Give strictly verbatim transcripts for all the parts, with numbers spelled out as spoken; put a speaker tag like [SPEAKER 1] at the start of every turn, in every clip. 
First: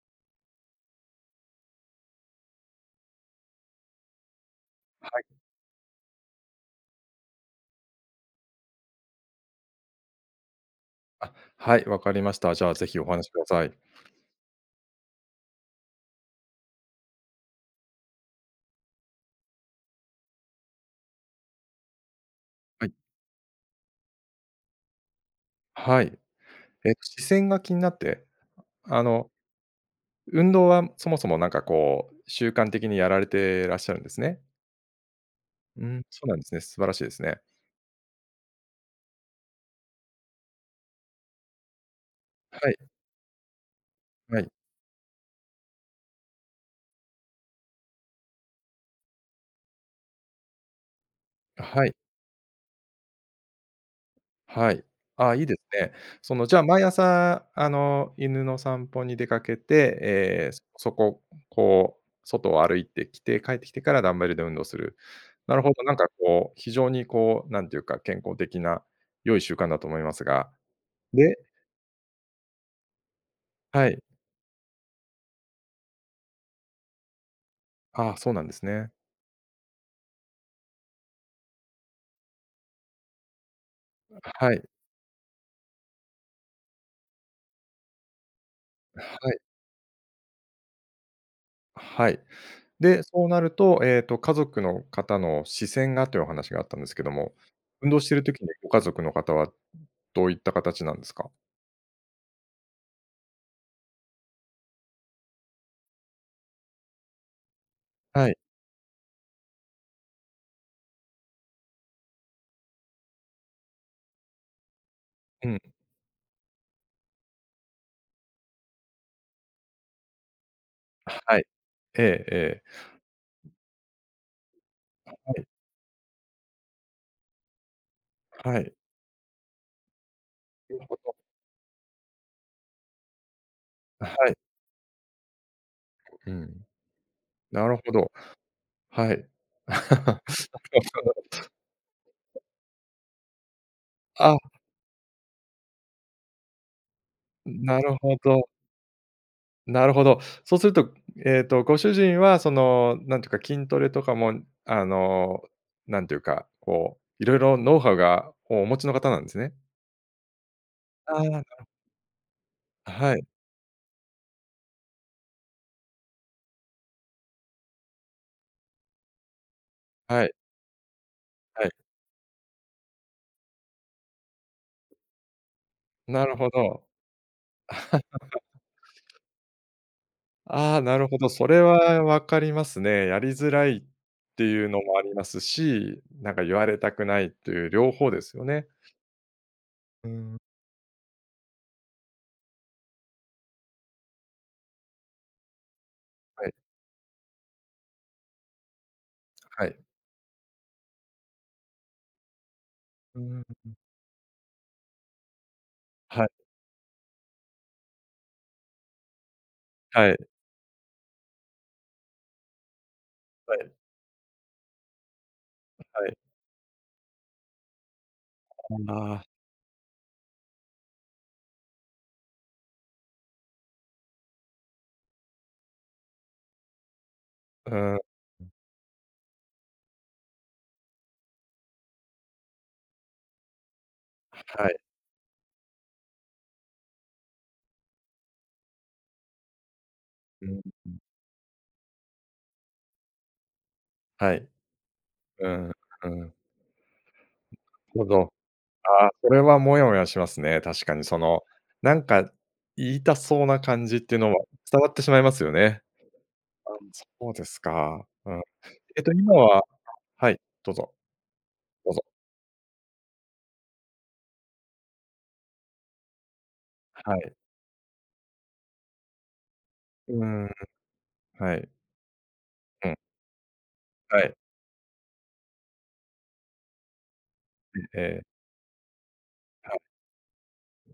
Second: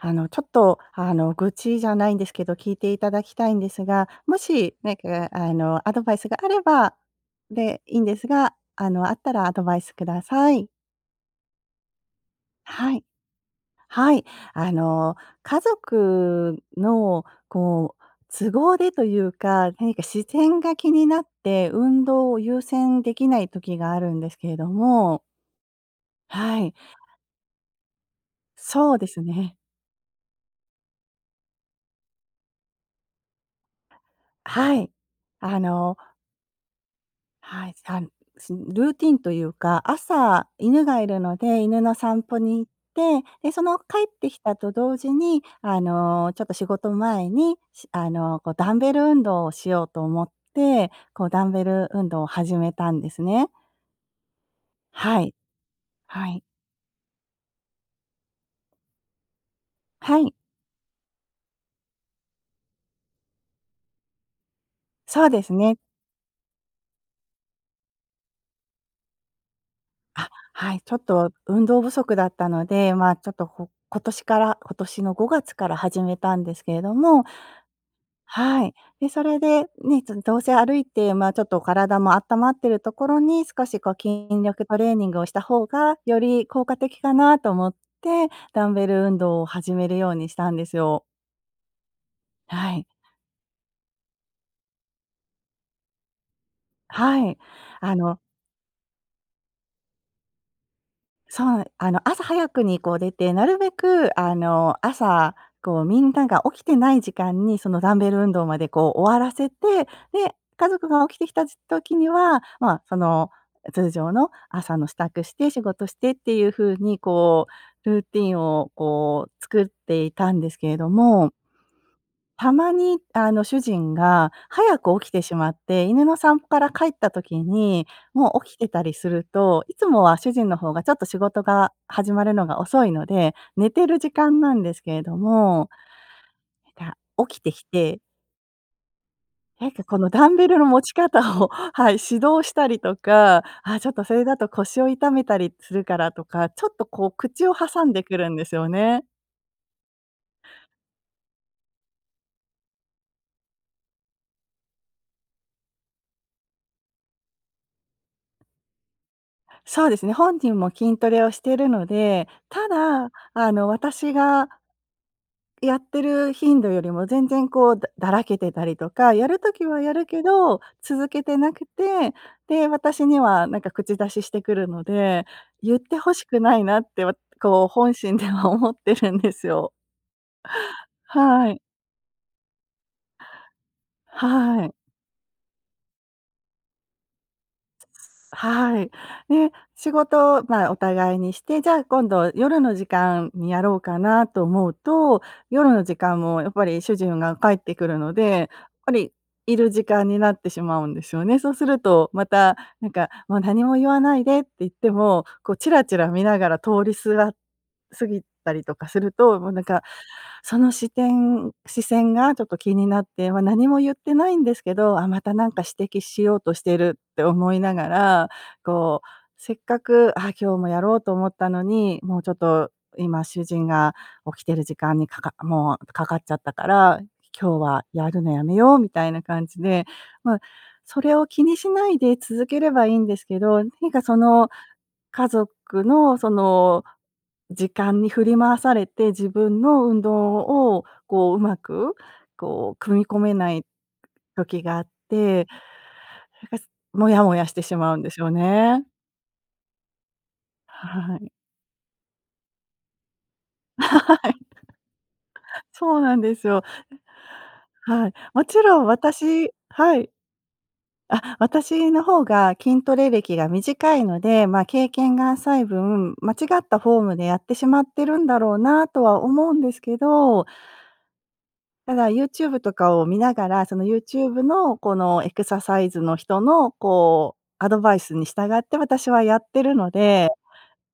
[SPEAKER 1] あの、ちょっと、あの、愚痴じゃないんですけど、聞いていただきたいんですが、もしなん
[SPEAKER 2] はい。
[SPEAKER 1] かあのアドバイスがあればでいいんですが、あの、あったらアドバイスください。
[SPEAKER 2] あ、はい、わかりました。じゃあぜ
[SPEAKER 1] は
[SPEAKER 2] ひ
[SPEAKER 1] い。
[SPEAKER 2] お話しください。
[SPEAKER 1] はい。あの、家族の、こう都合でというか、何か視線が気になって、運動を優
[SPEAKER 2] はい。
[SPEAKER 1] 先できない時があるんですけれども。
[SPEAKER 2] はい、
[SPEAKER 1] はい。
[SPEAKER 2] え、視線が気になって？
[SPEAKER 1] そう
[SPEAKER 2] あ
[SPEAKER 1] です
[SPEAKER 2] の。
[SPEAKER 1] ね。
[SPEAKER 2] 運動はそもそもなんかこう、習慣的にやられてらっしゃるんですね。
[SPEAKER 1] はい。あ
[SPEAKER 2] う
[SPEAKER 1] の
[SPEAKER 2] ん、そうなんですね。素晴らしいですね。
[SPEAKER 1] はい、さんすルーティンというか、朝、犬がいるので、犬の散歩に行
[SPEAKER 2] は
[SPEAKER 1] っ
[SPEAKER 2] い。
[SPEAKER 1] て、で、その帰ってき
[SPEAKER 2] はい。
[SPEAKER 1] たと同時にあの、ちょっと仕事前に、しあの、こうダンベル運動をしようと思って、こうダンベ
[SPEAKER 2] は
[SPEAKER 1] ル
[SPEAKER 2] い。
[SPEAKER 1] 運動を始めたんですね。
[SPEAKER 2] はい。
[SPEAKER 1] はい。
[SPEAKER 2] あ、いいでね。
[SPEAKER 1] は
[SPEAKER 2] そ
[SPEAKER 1] い。
[SPEAKER 2] の、じゃあ毎朝あの、犬の散歩に出かけて、
[SPEAKER 1] はい。
[SPEAKER 2] え、そそこ、こう外を歩いてきて、帰ってきてからダンベルで運動する。
[SPEAKER 1] そうです
[SPEAKER 2] なるほ
[SPEAKER 1] ね。
[SPEAKER 2] ど、なんかこう、非常にこう、なんていうか、健康的な良い習慣だと思います
[SPEAKER 1] あ、
[SPEAKER 2] が、
[SPEAKER 1] はい、ちょっと
[SPEAKER 2] で？
[SPEAKER 1] 運動不足だったので、ま、ちょっとこ
[SPEAKER 2] は
[SPEAKER 1] 今
[SPEAKER 2] い。
[SPEAKER 1] 年から今年のごがつから始めたんですけれども
[SPEAKER 2] ああ、そうなんで
[SPEAKER 1] は
[SPEAKER 2] す
[SPEAKER 1] い。
[SPEAKER 2] ね。
[SPEAKER 1] で、それで、ね、ちょっとどうせ歩いてま、ちょっと体も温まっているところに少しこう筋
[SPEAKER 2] はい。
[SPEAKER 1] 力トレーニングをした方が、より効果的かなと思って、ダンベル運
[SPEAKER 2] はい。
[SPEAKER 1] 動を始めるようにしたんですよ。
[SPEAKER 2] はい。
[SPEAKER 1] はい。
[SPEAKER 2] で、そうなるとええと、家族の方の視線がというお話があったんですけど
[SPEAKER 1] は
[SPEAKER 2] も、
[SPEAKER 1] い、
[SPEAKER 2] 運
[SPEAKER 1] あ
[SPEAKER 2] 動して
[SPEAKER 1] の
[SPEAKER 2] る時にご家族の方はどういった形なんですか？
[SPEAKER 1] そう、あの朝早くにこう出て、なるべくあの、朝、こうみんなが起きてない時間にそのダンベル
[SPEAKER 2] は
[SPEAKER 1] 運
[SPEAKER 2] い。
[SPEAKER 1] 動までこう終わらせて、で、家族が起きてきたじ時にはまあその、通常の朝の支度して、
[SPEAKER 2] うん。
[SPEAKER 1] 仕事してっていう風に、こう、ルーティンをこう作っていたんですけれど
[SPEAKER 2] あ、
[SPEAKER 1] も
[SPEAKER 2] はい。ええ
[SPEAKER 1] た
[SPEAKER 2] え
[SPEAKER 1] まに、あの
[SPEAKER 2] え。
[SPEAKER 1] 主人が早く起き
[SPEAKER 2] は
[SPEAKER 1] てし
[SPEAKER 2] い。
[SPEAKER 1] まって、犬の散歩から帰った時に、もう起き
[SPEAKER 2] は
[SPEAKER 1] て
[SPEAKER 2] い。
[SPEAKER 1] たりすると、いつもは主人の方
[SPEAKER 2] る
[SPEAKER 1] がちょっ
[SPEAKER 2] ほ
[SPEAKER 1] と
[SPEAKER 2] ど。
[SPEAKER 1] 仕事が始まるのが遅いので、寝てる
[SPEAKER 2] は
[SPEAKER 1] 時
[SPEAKER 2] い。
[SPEAKER 1] 間なんですけれども、
[SPEAKER 2] うん。
[SPEAKER 1] した起きてき
[SPEAKER 2] なるほ
[SPEAKER 1] て
[SPEAKER 2] ど、はい。
[SPEAKER 1] なんかこ の、
[SPEAKER 2] なる
[SPEAKER 1] ダンベルの持ち
[SPEAKER 2] ほ
[SPEAKER 1] 方
[SPEAKER 2] ど。
[SPEAKER 1] をはい、指導したりとか、あ、ちょっとそれだと
[SPEAKER 2] あ。
[SPEAKER 1] 腰を痛めたりするからとか、ちょっとこう口を
[SPEAKER 2] ん、な
[SPEAKER 1] 挟ん
[SPEAKER 2] る
[SPEAKER 1] でく
[SPEAKER 2] ほ
[SPEAKER 1] るんで
[SPEAKER 2] ど。
[SPEAKER 1] すよね。
[SPEAKER 2] なるほど、そうすると、ええとご主人はそのなんていうか筋トレとかも、あのなんていうかこういろいろ、ノウハウがお持ちの方なんですね。
[SPEAKER 1] そうですね、本人も筋ト
[SPEAKER 2] ああ、
[SPEAKER 1] レをし
[SPEAKER 2] なん
[SPEAKER 1] て
[SPEAKER 2] か。
[SPEAKER 1] るので、た
[SPEAKER 2] あ、
[SPEAKER 1] だ、
[SPEAKER 2] はい。
[SPEAKER 1] あの私がやってる頻度よりも全然こうだだらけてたりとか、やる時はやるけ
[SPEAKER 2] はい。
[SPEAKER 1] ど続けてなく
[SPEAKER 2] はい。
[SPEAKER 1] て、で、私にはなんか口出ししてくるので、言ってほし
[SPEAKER 2] なる
[SPEAKER 1] く
[SPEAKER 2] ほ
[SPEAKER 1] ないなっ
[SPEAKER 2] ど。
[SPEAKER 1] てわこう本心では思ってるん ですよ。
[SPEAKER 2] ああ、なるほど、そ
[SPEAKER 1] はい。
[SPEAKER 2] れはわかりますね。やりづらいって
[SPEAKER 1] は
[SPEAKER 2] いう
[SPEAKER 1] い。
[SPEAKER 2] のもありますし、なんか言われたくないっていう両方ですよね。
[SPEAKER 1] はい。で、仕
[SPEAKER 2] うーん。
[SPEAKER 1] 事、まあお互いにして、じゃあ今度、夜の時間にやろうかなと思うと、夜の時間もや
[SPEAKER 2] は
[SPEAKER 1] っ
[SPEAKER 2] い。
[SPEAKER 1] ぱり主人が帰ってくるので、ぱりい
[SPEAKER 2] は
[SPEAKER 1] る
[SPEAKER 2] い。
[SPEAKER 1] 時間になってしまうんですよね。そうするとまたなんか
[SPEAKER 2] うー
[SPEAKER 1] 「も
[SPEAKER 2] ん。
[SPEAKER 1] う
[SPEAKER 2] う
[SPEAKER 1] 何
[SPEAKER 2] う
[SPEAKER 1] も
[SPEAKER 2] ん。
[SPEAKER 1] 言わないで」って言っても、こうチラチラ見
[SPEAKER 2] はい。
[SPEAKER 1] ながら通りすがすぎたりとかすると、もうなんか
[SPEAKER 2] はい。
[SPEAKER 1] その視点視線がちょっと気になって、ま、
[SPEAKER 2] は
[SPEAKER 1] 何
[SPEAKER 2] い。
[SPEAKER 1] も言ってないんですけど、あ、またなんか指摘
[SPEAKER 2] はい。
[SPEAKER 1] しようとしてるって思いながら、
[SPEAKER 2] こん
[SPEAKER 1] こう、
[SPEAKER 2] な
[SPEAKER 1] せっかく、ああ今日もやろうと思ったのに、もうちょっと、今主人が起きてる時間にかかもうかかっちゃったから、今日
[SPEAKER 2] う
[SPEAKER 1] は
[SPEAKER 2] ん。
[SPEAKER 1] やるのやめようみたいな感じで。まあ、それを気にしないで続ければいいんですけど、何かその
[SPEAKER 2] はい。
[SPEAKER 1] 家族のその時間に振り回されて、自分の運動
[SPEAKER 2] うーん。
[SPEAKER 1] を
[SPEAKER 2] う。
[SPEAKER 1] こう、うまくこう組み込めない
[SPEAKER 2] はい。
[SPEAKER 1] 時があって、
[SPEAKER 2] うん、うん。
[SPEAKER 1] なんか、モヤモヤしてしまうん
[SPEAKER 2] ほ
[SPEAKER 1] でしょ
[SPEAKER 2] ど。
[SPEAKER 1] うね。
[SPEAKER 2] ああ、それはモヤモヤしますね、確かに
[SPEAKER 1] は
[SPEAKER 2] そ
[SPEAKER 1] い。
[SPEAKER 2] のなんか言いたそうな
[SPEAKER 1] はい。
[SPEAKER 2] 感じっていうのは伝わってしまいますよ ね。
[SPEAKER 1] そうなんですよ。
[SPEAKER 2] ああそうです
[SPEAKER 1] え、
[SPEAKER 2] か。
[SPEAKER 1] はい、
[SPEAKER 2] うん。
[SPEAKER 1] もちろん
[SPEAKER 2] えと今
[SPEAKER 1] 私
[SPEAKER 2] は
[SPEAKER 1] はい。
[SPEAKER 2] はい、どうぞ。
[SPEAKER 1] あ、
[SPEAKER 2] ど
[SPEAKER 1] 私
[SPEAKER 2] うぞ。
[SPEAKER 1] の方が筋トレ歴が短いので、まあ、経験が浅い分、間違ったフォーム
[SPEAKER 2] は
[SPEAKER 1] で
[SPEAKER 2] い。
[SPEAKER 1] やってしまってるんだろうなとは思うんですけ
[SPEAKER 2] うー
[SPEAKER 1] ど
[SPEAKER 2] ん。はい。
[SPEAKER 1] ただ YouTube と
[SPEAKER 2] うん。
[SPEAKER 1] かを見ながら、その
[SPEAKER 2] はい。
[SPEAKER 1] YouTube のこのエクササイズの人のこうアドバ
[SPEAKER 2] え
[SPEAKER 1] イス
[SPEAKER 2] え。
[SPEAKER 1] に従って私はやって
[SPEAKER 2] は
[SPEAKER 1] る
[SPEAKER 2] い。
[SPEAKER 1] ので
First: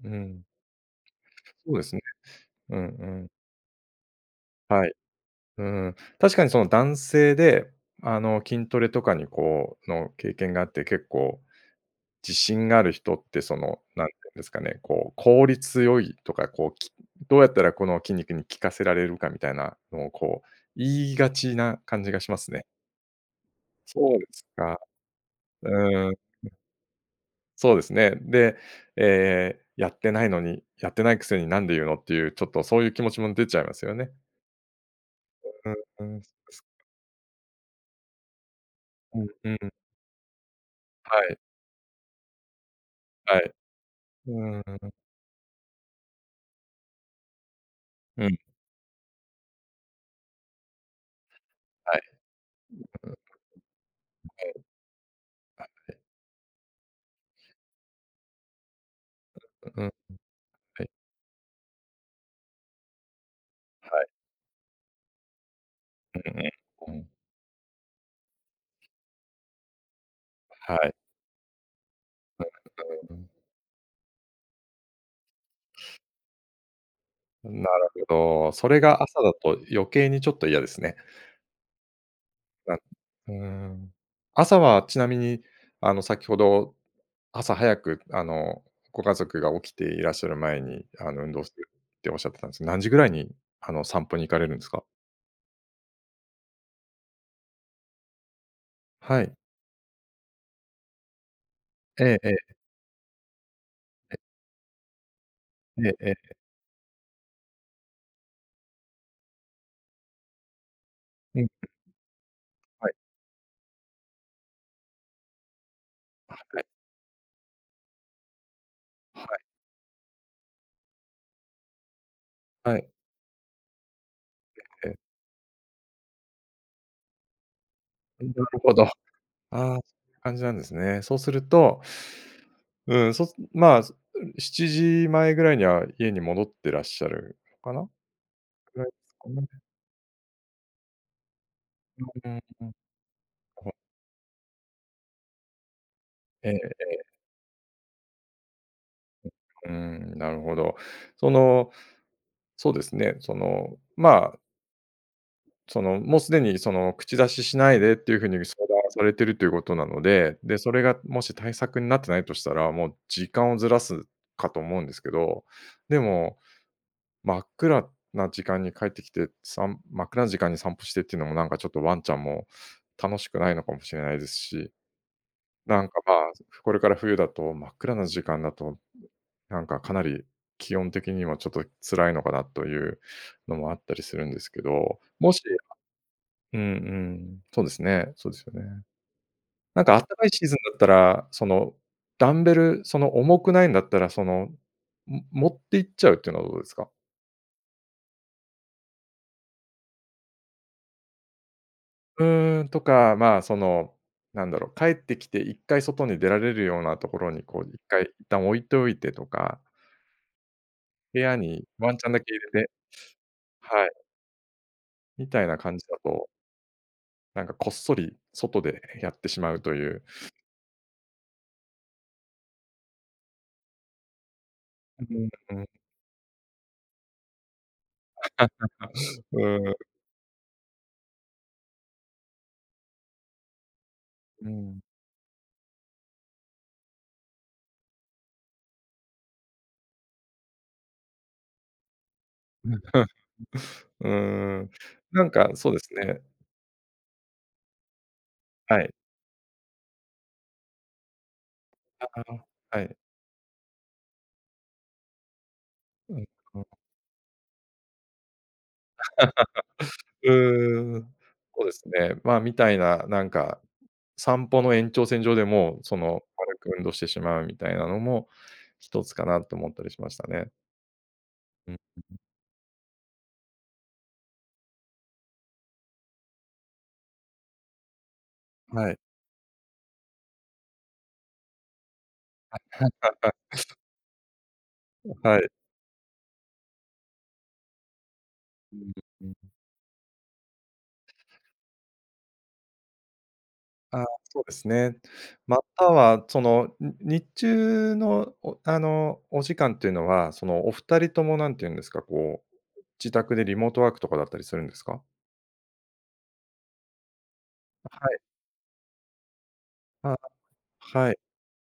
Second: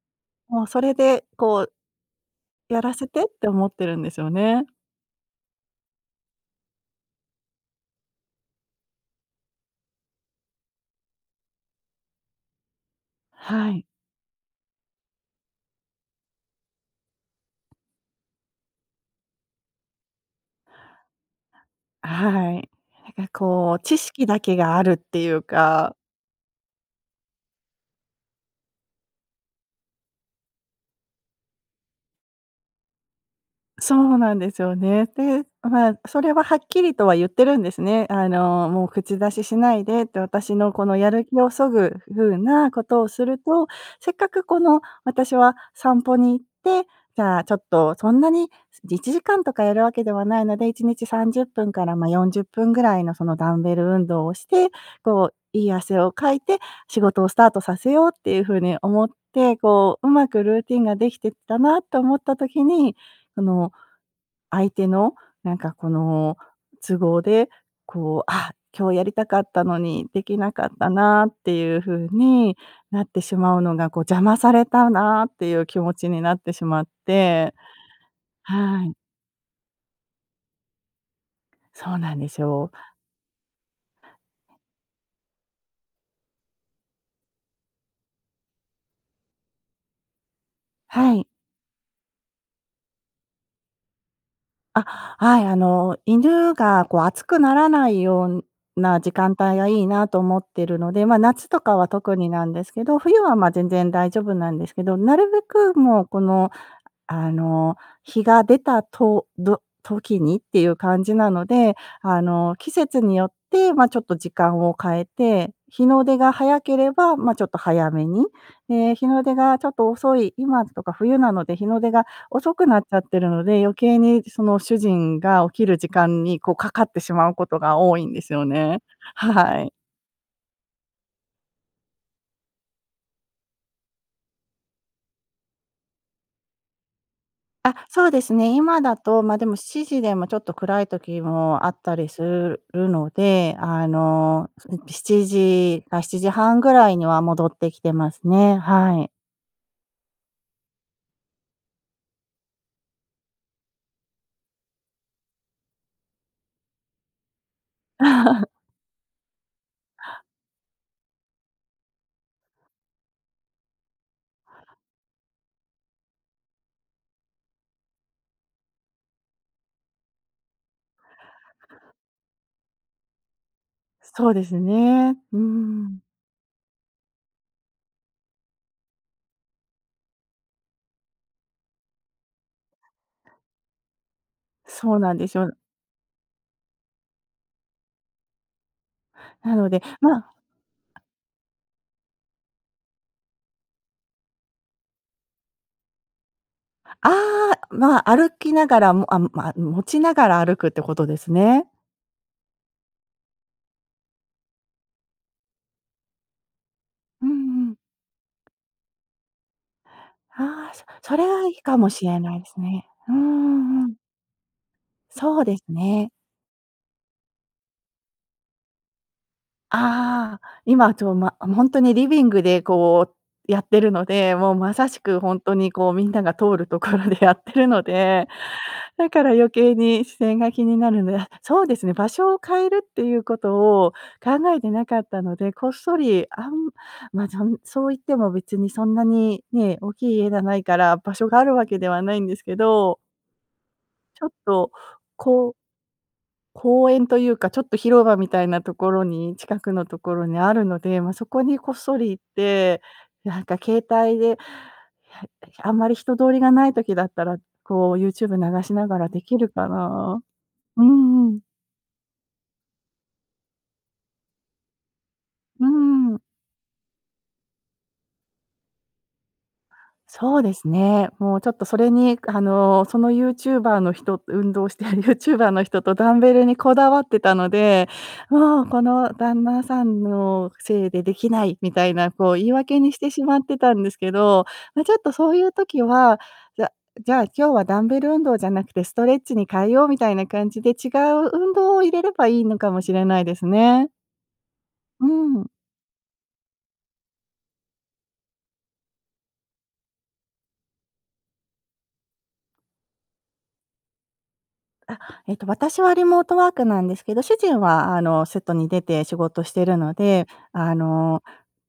[SPEAKER 2] うん。
[SPEAKER 1] もうそれでこう、
[SPEAKER 2] そうですね。う
[SPEAKER 1] や
[SPEAKER 2] ん
[SPEAKER 1] ら
[SPEAKER 2] う
[SPEAKER 1] せてっ
[SPEAKER 2] ん。
[SPEAKER 1] て思ってるんですよね。
[SPEAKER 2] はい。うーん、確かにその、男性で、あの筋トレとかにこうの経験があって、結構自信がある人ってそ
[SPEAKER 1] は
[SPEAKER 2] の
[SPEAKER 1] い。
[SPEAKER 2] なんていうんですかね、こう、効率良いとかこう、きどうやったらこの筋肉に効かせられるかみたいなのをこう言いがちな感
[SPEAKER 1] あ、
[SPEAKER 2] じがしま
[SPEAKER 1] は
[SPEAKER 2] すね。
[SPEAKER 1] い、なんかこう知
[SPEAKER 2] そう
[SPEAKER 1] 識
[SPEAKER 2] で
[SPEAKER 1] だ
[SPEAKER 2] す
[SPEAKER 1] けが
[SPEAKER 2] か。
[SPEAKER 1] あるっていうか
[SPEAKER 2] うーん。そうですね。で、ええ、やってないのにやってないくせに何で言うのっていう、ちょっとそういう気持ちも出ちゃいます
[SPEAKER 1] そ
[SPEAKER 2] よね。
[SPEAKER 1] うなんですよね。で、
[SPEAKER 2] うん
[SPEAKER 1] まあ、
[SPEAKER 2] うんう
[SPEAKER 1] そ
[SPEAKER 2] ん。
[SPEAKER 1] れははっきりとは言ってるんですね。あの「もう
[SPEAKER 2] う
[SPEAKER 1] 口
[SPEAKER 2] ん
[SPEAKER 1] 出し
[SPEAKER 2] う
[SPEAKER 1] し
[SPEAKER 2] ん。
[SPEAKER 1] ないで」って、私のこのや
[SPEAKER 2] は
[SPEAKER 1] る
[SPEAKER 2] い。
[SPEAKER 1] 気をそぐ風なことをする
[SPEAKER 2] はい。
[SPEAKER 1] と、せっかく
[SPEAKER 2] う
[SPEAKER 1] この、
[SPEAKER 2] ーん。
[SPEAKER 1] 私は散歩に行って、じゃあ、ちょっとそん
[SPEAKER 2] う
[SPEAKER 1] な
[SPEAKER 2] ん。
[SPEAKER 1] にいちじかんとかやるわけではないので、いちにちさんじゅっぷんから、
[SPEAKER 2] はい。
[SPEAKER 1] まあ、よんじゅっぷんぐらい
[SPEAKER 2] ううん。
[SPEAKER 1] の
[SPEAKER 2] はい。
[SPEAKER 1] そのダンベル運動をして、こう、
[SPEAKER 2] あ、
[SPEAKER 1] い
[SPEAKER 2] は
[SPEAKER 1] い
[SPEAKER 2] い。
[SPEAKER 1] 汗をかいて仕事をスタートさせようっていう風に思って、
[SPEAKER 2] う、ううんうん、
[SPEAKER 1] こう上手くルーティン
[SPEAKER 2] はい。
[SPEAKER 1] ができてったなと思った時に、その、
[SPEAKER 2] はい。
[SPEAKER 1] 相手のなんかこ
[SPEAKER 2] う
[SPEAKER 1] の
[SPEAKER 2] んうん、う
[SPEAKER 1] 都
[SPEAKER 2] ん。
[SPEAKER 1] 合で、こう、あ、今日やりたかったのに、できなかっ
[SPEAKER 2] は
[SPEAKER 1] た
[SPEAKER 2] い。
[SPEAKER 1] なっていう風
[SPEAKER 2] うう、
[SPEAKER 1] になっ
[SPEAKER 2] うー
[SPEAKER 1] て
[SPEAKER 2] ん。
[SPEAKER 1] しまうのが、こう邪魔されたなっていう気持ちになってしまって
[SPEAKER 2] なるほど、それ
[SPEAKER 1] はい。
[SPEAKER 2] が朝だと余計にちょっと嫌ですね。
[SPEAKER 1] そうなんですよ。
[SPEAKER 2] なうーん、朝は、ちなみにあの、先ほど朝早くあのご家族が起きていらっしゃる前に、あ
[SPEAKER 1] は
[SPEAKER 2] の、
[SPEAKER 1] い。
[SPEAKER 2] 運動するっておっしゃってたんです、何時ぐらいにあの散歩に行かれるんですか？
[SPEAKER 1] あ、はい、あの犬がこう暑くならないような時
[SPEAKER 2] はい。
[SPEAKER 1] 間帯がいいなと思ってるので、ま、夏とかは
[SPEAKER 2] え
[SPEAKER 1] 特
[SPEAKER 2] ええ
[SPEAKER 1] に
[SPEAKER 2] え。
[SPEAKER 1] なんですけど、冬は、ま、全然大
[SPEAKER 2] え。
[SPEAKER 1] 丈夫なんですけど、なるべく
[SPEAKER 2] え
[SPEAKER 1] もう
[SPEAKER 2] ええ
[SPEAKER 1] こ
[SPEAKER 2] え。
[SPEAKER 1] のあの、日が出たと、ど時にっていう感じな
[SPEAKER 2] う
[SPEAKER 1] の
[SPEAKER 2] ん。
[SPEAKER 1] で、あの、季
[SPEAKER 2] はい。
[SPEAKER 1] 節によってまあ、ちょっと時間を変えて、日の出が
[SPEAKER 2] は
[SPEAKER 1] 早
[SPEAKER 2] い。
[SPEAKER 1] ければまあ、ちょっと早めに。ええ、日の
[SPEAKER 2] は
[SPEAKER 1] 出
[SPEAKER 2] い。
[SPEAKER 1] がちょっと遅い今とか冬なので、日の出が遅く
[SPEAKER 2] は
[SPEAKER 1] なっ
[SPEAKER 2] い。
[SPEAKER 1] ちゃってるので、余計にその主
[SPEAKER 2] ええ。
[SPEAKER 1] 人が起きる時間にこう、かかってしまうことが多いんで
[SPEAKER 2] ん、な
[SPEAKER 1] すよ
[SPEAKER 2] るほ
[SPEAKER 1] ね。
[SPEAKER 2] ど。ああ、
[SPEAKER 1] はい。
[SPEAKER 2] そんな感じなんですね。そうするとうん、そうすまあそん、しちじ前ぐらいには家に戻ってらっしゃる、か
[SPEAKER 1] あ、
[SPEAKER 2] な。
[SPEAKER 1] そうですね。
[SPEAKER 2] ぐ
[SPEAKER 1] 今
[SPEAKER 2] らい
[SPEAKER 1] だ
[SPEAKER 2] です
[SPEAKER 1] と、
[SPEAKER 2] か
[SPEAKER 1] ま、でも
[SPEAKER 2] ね。
[SPEAKER 1] しちじでもちょっと暗い時もあった
[SPEAKER 2] う
[SPEAKER 1] りす
[SPEAKER 2] んうん
[SPEAKER 1] る
[SPEAKER 2] うん。
[SPEAKER 1] るので、
[SPEAKER 2] こ
[SPEAKER 1] あの、その、しちじかしちじ
[SPEAKER 2] え
[SPEAKER 1] は
[SPEAKER 2] え
[SPEAKER 1] んぐら
[SPEAKER 2] え
[SPEAKER 1] い
[SPEAKER 2] え。
[SPEAKER 1] には戻ってきてますね、はい。
[SPEAKER 2] うーん、なるほど。そのそうですね、その、まあその、もうすでにその、口出ししないでっていう風に、ぐ 相談されてるということなので、で、それがもし対策んなってないとしたら、もう時間をずらすかと思うんですけど、でも、真っ暗な時間に帰ってきて、さん真っ暗な時間に散歩してっていうのも、なんかちょっとワンちゃんも楽しくないのかもしれないで
[SPEAKER 1] そ
[SPEAKER 2] す
[SPEAKER 1] うです
[SPEAKER 2] し。
[SPEAKER 1] ね。う
[SPEAKER 2] なん
[SPEAKER 1] ん。
[SPEAKER 2] か、ぱ、すこれから冬だと、真っ暗な時間だと、なんかかなり気温的にはちょっと辛いのかなというのもあったりするんですけ
[SPEAKER 1] そう
[SPEAKER 2] ど、
[SPEAKER 1] なんで
[SPEAKER 2] も
[SPEAKER 1] す
[SPEAKER 2] し、
[SPEAKER 1] よ。
[SPEAKER 2] あうんうん、そうですね、そうですよね。
[SPEAKER 1] なので
[SPEAKER 2] なんかあっ
[SPEAKER 1] ま
[SPEAKER 2] た
[SPEAKER 1] あ。
[SPEAKER 2] かいシーズンだったら、そのダンベル、その重くないんだったらその、ん、持って行っちゃうっていうのはどうですか？
[SPEAKER 1] ああ、ま、歩きながらも、あ、むま、持ちながら歩くってことですね。
[SPEAKER 2] うーん、とか、まあ、その、なんだろう、帰ってきて一回外に出られるようなとこ
[SPEAKER 1] う
[SPEAKER 2] ろ
[SPEAKER 1] ん
[SPEAKER 2] に、こう
[SPEAKER 1] うん。
[SPEAKER 2] 一回一旦置いておいてとか。
[SPEAKER 1] ああ、そそ
[SPEAKER 2] 部
[SPEAKER 1] れ
[SPEAKER 2] 屋
[SPEAKER 1] はいい
[SPEAKER 2] に
[SPEAKER 1] かも
[SPEAKER 2] ワン
[SPEAKER 1] し
[SPEAKER 2] ちゃん
[SPEAKER 1] れ
[SPEAKER 2] だけ
[SPEAKER 1] ない
[SPEAKER 2] 入
[SPEAKER 1] です
[SPEAKER 2] れて
[SPEAKER 1] ね。うんうんう
[SPEAKER 2] はい。
[SPEAKER 1] ん。
[SPEAKER 2] み
[SPEAKER 1] そ
[SPEAKER 2] た
[SPEAKER 1] う
[SPEAKER 2] い
[SPEAKER 1] で
[SPEAKER 2] な
[SPEAKER 1] す
[SPEAKER 2] 感じだ
[SPEAKER 1] ね。
[SPEAKER 2] となんか、こっそり、外でやってしまうという。
[SPEAKER 1] ああ、今ちょま、ほんとにリビングで、こう、やってるので、もうまさし
[SPEAKER 2] う
[SPEAKER 1] くほん
[SPEAKER 2] う
[SPEAKER 1] と
[SPEAKER 2] ん、ん。
[SPEAKER 1] にこう、みんなが通るところでやっているので、だか ら
[SPEAKER 2] う
[SPEAKER 1] 余
[SPEAKER 2] ー
[SPEAKER 1] 計
[SPEAKER 2] ん。
[SPEAKER 1] に視線が気になるんで、そうですね、場所を変えるっていうことを考
[SPEAKER 2] うー
[SPEAKER 1] えて
[SPEAKER 2] ん。
[SPEAKER 1] なかったので、こっそり、あん、ま、ちゃんそう言っても別にそんなにね、大きい家がないから場所があるわけではないんですけど。
[SPEAKER 2] うー
[SPEAKER 1] ちょっ
[SPEAKER 2] ん、
[SPEAKER 1] と、
[SPEAKER 2] なん
[SPEAKER 1] こ
[SPEAKER 2] か、
[SPEAKER 1] う
[SPEAKER 2] そうですね。
[SPEAKER 1] 公園というか、ちょっと、広場みたいなと
[SPEAKER 2] は
[SPEAKER 1] こ
[SPEAKER 2] い。
[SPEAKER 1] ろに、近くのところにあるので、ま、そこにこっそ
[SPEAKER 2] あ、
[SPEAKER 1] り行っ
[SPEAKER 2] あ、あ、
[SPEAKER 1] て、
[SPEAKER 2] はい。
[SPEAKER 1] なんか、携帯で、や [unintelligible] あんまり人
[SPEAKER 2] うん。
[SPEAKER 1] 通りが
[SPEAKER 2] あ。
[SPEAKER 1] ない時だったら、こう、YouTube 流しながらできるか な。
[SPEAKER 2] う
[SPEAKER 1] う
[SPEAKER 2] ーん。
[SPEAKER 1] ん、うん。
[SPEAKER 2] そうですね。まあ、みたいな、なんか、散歩の延長線上で
[SPEAKER 1] うー
[SPEAKER 2] も、そ
[SPEAKER 1] ん。
[SPEAKER 2] の軽く運動してしまうみたいなのも、ひとつかなと思ったりしました
[SPEAKER 1] そう
[SPEAKER 2] ね。
[SPEAKER 1] ですね。もうちょっと
[SPEAKER 2] うん、
[SPEAKER 1] そ
[SPEAKER 2] ん、
[SPEAKER 1] れ
[SPEAKER 2] ん。
[SPEAKER 1] に、あの、その、YouTuber の人運動している YouTuber の人と、ダンベルにこだわってたので、もうこ
[SPEAKER 2] はい。
[SPEAKER 1] の旦那さんのせいでできないみたいな、こう、言い
[SPEAKER 2] は
[SPEAKER 1] 訳にして
[SPEAKER 2] い、
[SPEAKER 1] し
[SPEAKER 2] [unintelligible]
[SPEAKER 1] まってたんですけど、ま、ちょっと、
[SPEAKER 2] ん、
[SPEAKER 1] そう
[SPEAKER 2] は
[SPEAKER 1] い
[SPEAKER 2] い。
[SPEAKER 1] う時は、「じゃじゃあ今日はダンベル運動じゃなく
[SPEAKER 2] う
[SPEAKER 1] て、
[SPEAKER 2] ん、
[SPEAKER 1] ストレッ
[SPEAKER 2] う
[SPEAKER 1] チに
[SPEAKER 2] ん。
[SPEAKER 1] 変えよう」みたいな感じで、違う運動を入れればいいのかもしれないですね。
[SPEAKER 2] ああ、そうですね。
[SPEAKER 1] うーん。
[SPEAKER 2] または、その、ん日中の、おあの、お時間というのは、その、お二人とも、何て言うんですか、こう、自宅でリモートワークとかだったりするんです
[SPEAKER 1] あ、
[SPEAKER 2] か？
[SPEAKER 1] えっと、私はリモートワークなんですけど、主人
[SPEAKER 2] あ、
[SPEAKER 1] は、あ
[SPEAKER 2] はい。
[SPEAKER 1] の、外に出て仕事しているの
[SPEAKER 2] [unintelligible]
[SPEAKER 1] で、あ
[SPEAKER 2] はい。
[SPEAKER 1] の、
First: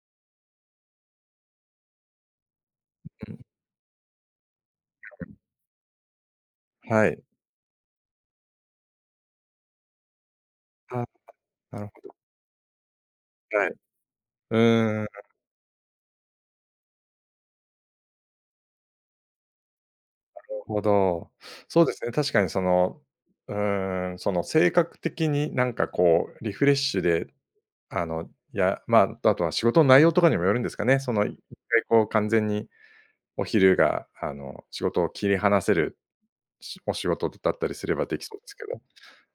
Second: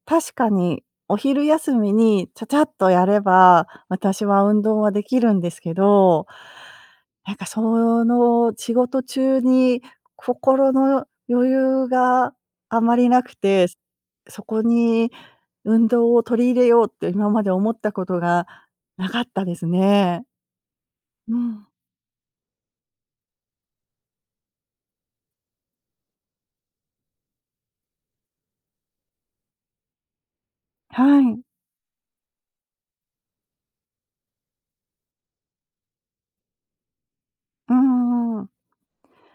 [SPEAKER 1] 確かに。お昼休みにちゃちゃっとやれ
[SPEAKER 2] う、うん。
[SPEAKER 1] ば、私は運動はでき
[SPEAKER 2] 多
[SPEAKER 1] る
[SPEAKER 2] 分。
[SPEAKER 1] んですけど、
[SPEAKER 2] はい。
[SPEAKER 1] なんか、その、仕事中に心
[SPEAKER 2] は、
[SPEAKER 1] の余
[SPEAKER 2] あ、な
[SPEAKER 1] 裕
[SPEAKER 2] るほど。
[SPEAKER 1] があまりなくて、
[SPEAKER 2] はい。
[SPEAKER 1] そ
[SPEAKER 2] う
[SPEAKER 1] こ
[SPEAKER 2] ー
[SPEAKER 1] に
[SPEAKER 2] ん。
[SPEAKER 1] 運動を取り入れようって、今まで思ったことがなかったですね。
[SPEAKER 2] なるほど。
[SPEAKER 1] うん。
[SPEAKER 2] そうですね、確かにその、うーん、その性格的になんかこう、リフレッシュで、あの、やまあ、あとは仕事の内容とかにもよるんですかね。そ
[SPEAKER 1] は
[SPEAKER 2] の、いっか
[SPEAKER 1] い。
[SPEAKER 2] いこう完全にお昼があの、仕事を切り離せる、しお仕事だった
[SPEAKER 1] う
[SPEAKER 2] り
[SPEAKER 1] ん
[SPEAKER 2] すればできそ
[SPEAKER 1] うんう
[SPEAKER 2] うで
[SPEAKER 1] ん。
[SPEAKER 2] すけど、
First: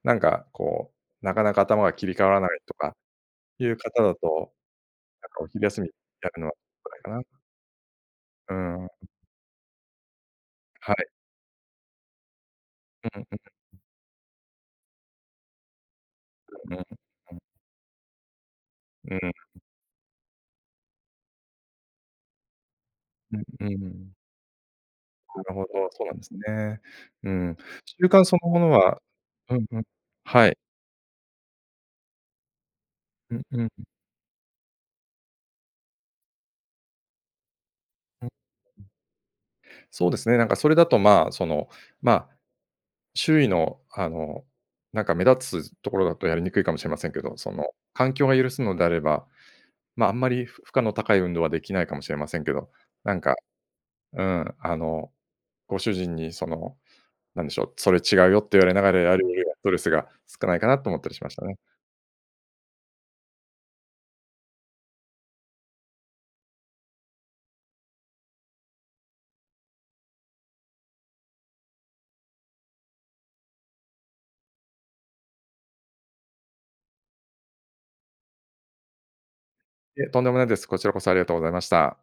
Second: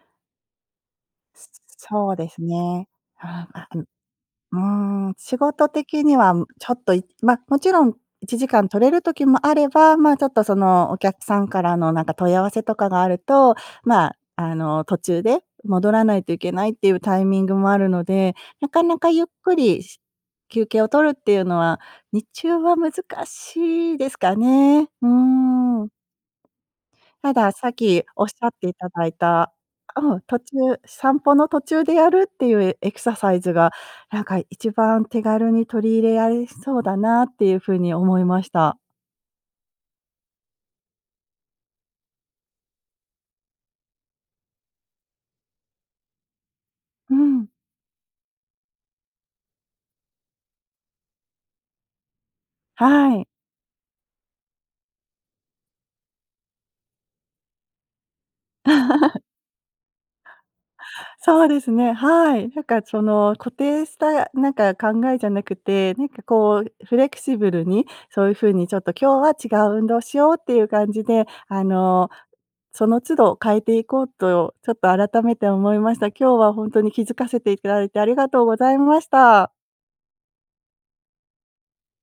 [SPEAKER 2] なんかこう、なかなか頭が切
[SPEAKER 1] そ
[SPEAKER 2] り
[SPEAKER 1] う
[SPEAKER 2] 替
[SPEAKER 1] で
[SPEAKER 2] わら
[SPEAKER 1] す
[SPEAKER 2] ないと
[SPEAKER 1] ね。
[SPEAKER 2] か
[SPEAKER 1] は
[SPEAKER 2] い
[SPEAKER 1] あ、あ、
[SPEAKER 2] う
[SPEAKER 1] う
[SPEAKER 2] 方だと、
[SPEAKER 1] んうーん。
[SPEAKER 2] なん
[SPEAKER 1] 仕
[SPEAKER 2] かお昼
[SPEAKER 1] 事
[SPEAKER 2] 休み
[SPEAKER 1] 的に
[SPEAKER 2] や
[SPEAKER 1] は
[SPEAKER 2] るのは
[SPEAKER 1] ちょっ
[SPEAKER 2] つ
[SPEAKER 1] と、
[SPEAKER 2] らいかな。
[SPEAKER 1] ま、もちろん、いちじ
[SPEAKER 2] う
[SPEAKER 1] かん
[SPEAKER 2] ー
[SPEAKER 1] 取れ
[SPEAKER 2] ん。
[SPEAKER 1] る時もあれば、まあ、ちょっと、その、
[SPEAKER 2] は
[SPEAKER 1] お
[SPEAKER 2] い。
[SPEAKER 1] 客さんからの、なんか、問い合わせとかがあ
[SPEAKER 2] う
[SPEAKER 1] る
[SPEAKER 2] ん、うん。
[SPEAKER 1] と、
[SPEAKER 2] ん。
[SPEAKER 1] まあ、あの、途中で戻らないといけないっていうタイ
[SPEAKER 2] うん。
[SPEAKER 1] ミングもあるので、なかなか
[SPEAKER 2] うん
[SPEAKER 1] ゆっ
[SPEAKER 2] う
[SPEAKER 1] く
[SPEAKER 2] ん、ん。
[SPEAKER 1] りし休憩をるっていうのは、日中は難
[SPEAKER 2] うん、うー
[SPEAKER 1] しいで
[SPEAKER 2] ん。
[SPEAKER 1] すかね。うー
[SPEAKER 2] なるほど、
[SPEAKER 1] ん。
[SPEAKER 2] そうなんですね。う
[SPEAKER 1] ただ、
[SPEAKER 2] ん。
[SPEAKER 1] さっき
[SPEAKER 2] 習慣
[SPEAKER 1] おっし
[SPEAKER 2] そ
[SPEAKER 1] ゃ
[SPEAKER 2] の
[SPEAKER 1] っ
[SPEAKER 2] も
[SPEAKER 1] て
[SPEAKER 2] の
[SPEAKER 1] いた
[SPEAKER 2] は、
[SPEAKER 1] だいた、
[SPEAKER 2] うん、うん、
[SPEAKER 1] うん、途
[SPEAKER 2] は
[SPEAKER 1] 中
[SPEAKER 2] い。
[SPEAKER 1] 散歩の途中でやるっていうエクササ
[SPEAKER 2] う
[SPEAKER 1] イ
[SPEAKER 2] ん、
[SPEAKER 1] ズ
[SPEAKER 2] うん、
[SPEAKER 1] が、
[SPEAKER 2] ん。
[SPEAKER 1] なんか、いちばん手軽に取り入れられそうだな、っていうふうに思いました。
[SPEAKER 2] そうですね、なんか、それだと、まあ、その、まあ、周囲の、あの、なんか、目立つところだとやりにくいかもしれません
[SPEAKER 1] う
[SPEAKER 2] けど、
[SPEAKER 1] ん。
[SPEAKER 2] その、環境を許すのであれば、まあ、あんまりふ負荷の高い運動はできないかもしれませんけど、な
[SPEAKER 1] は
[SPEAKER 2] ん
[SPEAKER 1] い。
[SPEAKER 2] か、うん、あの、ご主人に、その、何でしょう、「それ違うよ」って言われながらや るよりは、ストレスが少ないかなと思ったりしまし
[SPEAKER 1] そ
[SPEAKER 2] た
[SPEAKER 1] う
[SPEAKER 2] ね。
[SPEAKER 1] ですね。はい。なんか、その、固定した、なんか、考えじゃなくて、なんか、こう、フレキシブルに、そういうふうに、ちょっと、「今日は違う運動しよう」っていう感じで、あの、その都度変えていこうと、ちょっと、改めて思いました。今日はほんとに気づかせていただいてありがとうございました。
[SPEAKER 2] いえ、とんでもないです。こちらこそ、ありがとうございました。